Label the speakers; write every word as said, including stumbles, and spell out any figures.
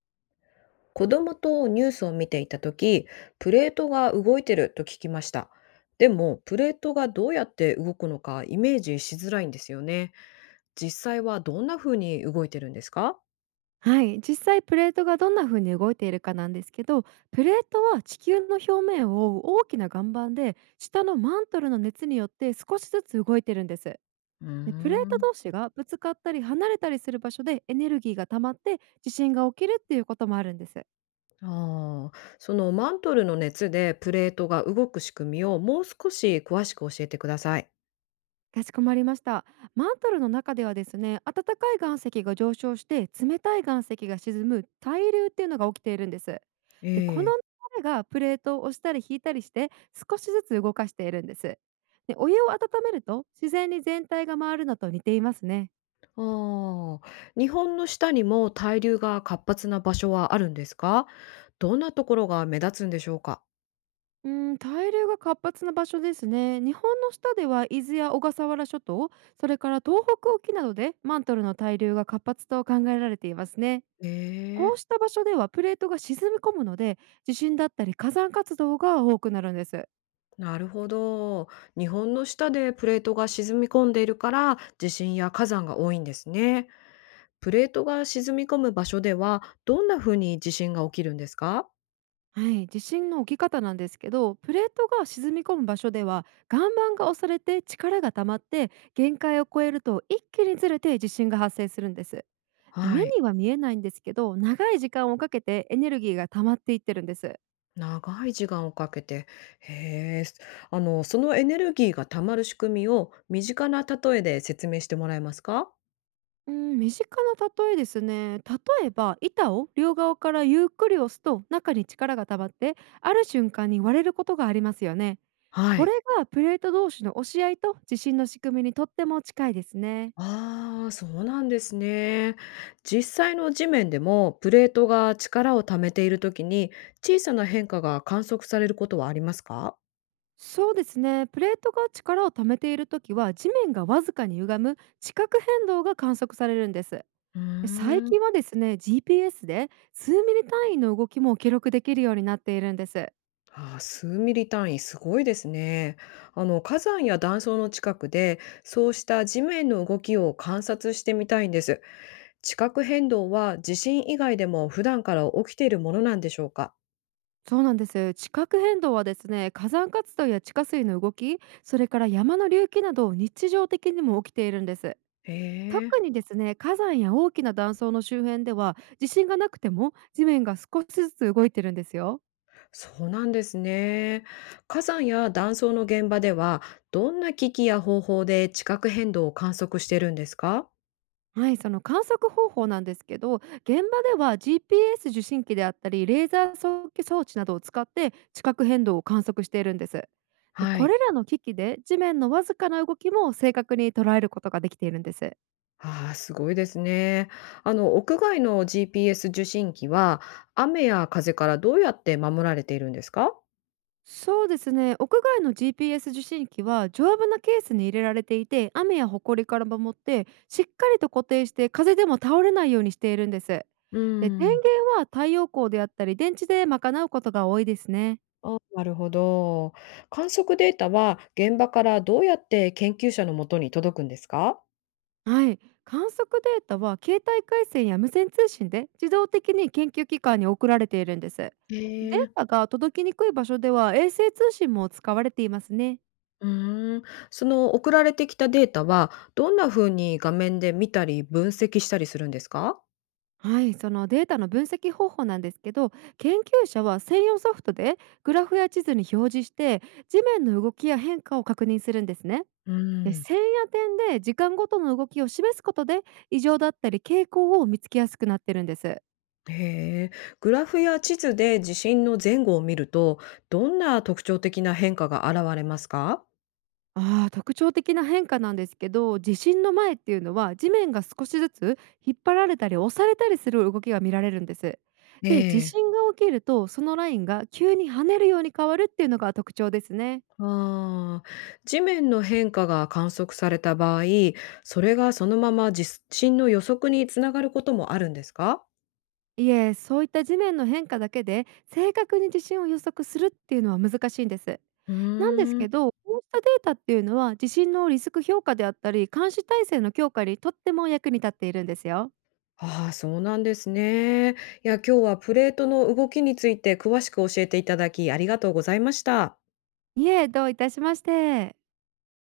Speaker 1: 子供とニュースを見ていた時、プレートが動いてると聞きました。でもプレートがどうやって動くのかイメージしづらいんですよね。実際はどんな風に動いてるんですか？
Speaker 2: はい、実際プレートがどんな風に動いているかなんですけど、プレートは地球の表面を覆う大きな岩盤で、下のマントルの熱によって少しずつ動いてるんです。
Speaker 1: うー
Speaker 2: でプレート
Speaker 1: ん。
Speaker 2: 同士がぶつかったり離れたりする場所でエネルギーが溜まって地震が起きるっていうこともあるんです。
Speaker 1: ああ、そのマントルの熱でプレートが動く仕組みをもう少し詳しく教えてください。
Speaker 2: かしこまりました。マントルの中ではですね、暖かい岩石が上昇して、冷たい岩石が沈む対流っていうのが起きているんです。
Speaker 1: え
Speaker 2: で、この
Speaker 1: え。
Speaker 2: 流れがプレートを押したり引いたりして、少しずつ動かしているんです。で、お湯を温めると自然に全体が回るのと似ていますね。
Speaker 1: ああ、日本の下にも対流が活発な場所はあるんですか？どんなところが目立つんでしょうか？
Speaker 2: うん、対流が活発な場所ですね。日本の下では伊豆や小笠原諸島、それから東北沖などでマントルの対流が活発と考えられていますね。
Speaker 1: え
Speaker 2: こ
Speaker 1: え。
Speaker 2: うした場所ではプレートが沈み込むので、地震だったり火山活動が多くなるんです。
Speaker 1: なるほど。日本の下でプレートが沈み込んでいるから地震や火山が多いんですね。プレートが沈み込む場所ではどんな風に地震が起きるんですか？
Speaker 2: はい、地震の起き方なんですけど、プレートが沈み込む場所では岩盤が押されて力が溜まって、限界を超えると一気にずれて地震が発生するんです。目
Speaker 1: はい。
Speaker 2: には見えないんですけど、長い時間をかけてエネルギーが溜まっていってるんです。
Speaker 1: 長い時間をかけて。へえ。あの、そのエネルギーが溜まる仕組みを身近な例えで説明してもらえますか？
Speaker 2: うん、身近な例えですね。例えば板を両側からゆっくり押すと中に力が溜まって、ある瞬間に割れることがありますよね。
Speaker 1: は
Speaker 2: これ
Speaker 1: い。
Speaker 2: がプレート同士の押し合いと地震の仕組みにとっても近いですね。
Speaker 1: ああ、そうなんですね。実際の地面でもプレートが力を貯めているときに小さな変化が観測されることはありますか？
Speaker 2: そうですね。プレートが力を溜めているときは地面がわずかに歪む地殻変動が観測されるんです。
Speaker 1: うー
Speaker 2: 最
Speaker 1: ん。
Speaker 2: 近はですね、 ジーピーエス で数ミリ単位の動きも記録できるようになっているんです。
Speaker 1: ああ、すうミリ単位すごいですね。あの火山や断層の近くでそうした地面の動きを観察してみたいんです。地殻変動は地震以外でも普段から起きているものなんでしょうか？
Speaker 2: そうなんです。地殻変動はですね、火山活動や地下水の動き、それから山の隆起など日常的にも起きているんです。
Speaker 1: へえ。
Speaker 2: 特にですね、火山や大きな断層の周辺では、地震がなくても地面が少しずつ動いてるんですよ。
Speaker 1: そうなんですね。火山や断層の現場では、どんな機器や方法で地殻変動を観測してるんですか？
Speaker 2: はい、その観測方法なんですけど、現場では ジーピーエス 受信機であったり、レーザー測定装置などを使って地殻変動を観測しているんです。で
Speaker 1: は
Speaker 2: こ
Speaker 1: い。
Speaker 2: れらの機器で地面のわずかな動きも正確に捉えることができているんです。
Speaker 1: ああ、すごいですね。あの、屋外の ジーピーエス 受信機は、雨や風からどうやって守られているんですか？
Speaker 2: そうですね、屋外の ジーピーエス 受信機は丈夫なケースに入れられていて、雨や埃から守ってしっかりと固定して、風でも倒れないようにしているんです。
Speaker 1: う
Speaker 2: で電
Speaker 1: ー
Speaker 2: 源
Speaker 1: ん。
Speaker 2: は太陽光であったり電池で賄うことが多いですね。
Speaker 1: あ、なるほど。観測データは現場からどうやって研究者のもとに届くんですか？
Speaker 2: はい、観測データは携帯回線や無線通信で自動的に研究機関に送られているんです。
Speaker 1: へ
Speaker 2: 電
Speaker 1: え。
Speaker 2: 波が届きにくい場所では衛星通信も使われていますね。
Speaker 1: うーん、その送られてきたデータは、どんな風に画面で見たり分析したりするんですか？
Speaker 2: はい、そのデータの分析方法なんですけど、研究者は専用ソフトでグラフや地図に表示して地面の動きや変化を確認するんですね。
Speaker 1: う
Speaker 2: で
Speaker 1: ん。
Speaker 2: 線や点で時間ごとの動きを示すことで、異常だったり傾向を見つけやすくなってるんです。
Speaker 1: へえ、グラフや地図で地震の前後を見ると、どんな特徴的な変化が現れますか？
Speaker 2: あー特徴的な変化なんですけど、地震の前っていうのは地面が少しずつ引っ張られたり押されたりする動きが見られるんです。
Speaker 1: え
Speaker 2: で地
Speaker 1: え。
Speaker 2: 震が起きるとそのラインが急に跳ねるように変わるっていうのが特徴ですね。
Speaker 1: ああ、地面の変化が観測された場合、それがそのまま地震の予測につながることもあるんですか？
Speaker 2: いえ、そういった地面の変化だけで正確に地震を予測するっていうのは難しいんです。
Speaker 1: う
Speaker 2: なんです
Speaker 1: ーん。
Speaker 2: けど、こうしたデータっていうのは地震のリスク評価であったり監視体制の強化にとっても役に立っているんですよ。
Speaker 1: ああ、そうなんですね。いや、今日はプレートの動きについて詳しく教えていただき、ありがとうございました。
Speaker 2: いえ、どういたしまして。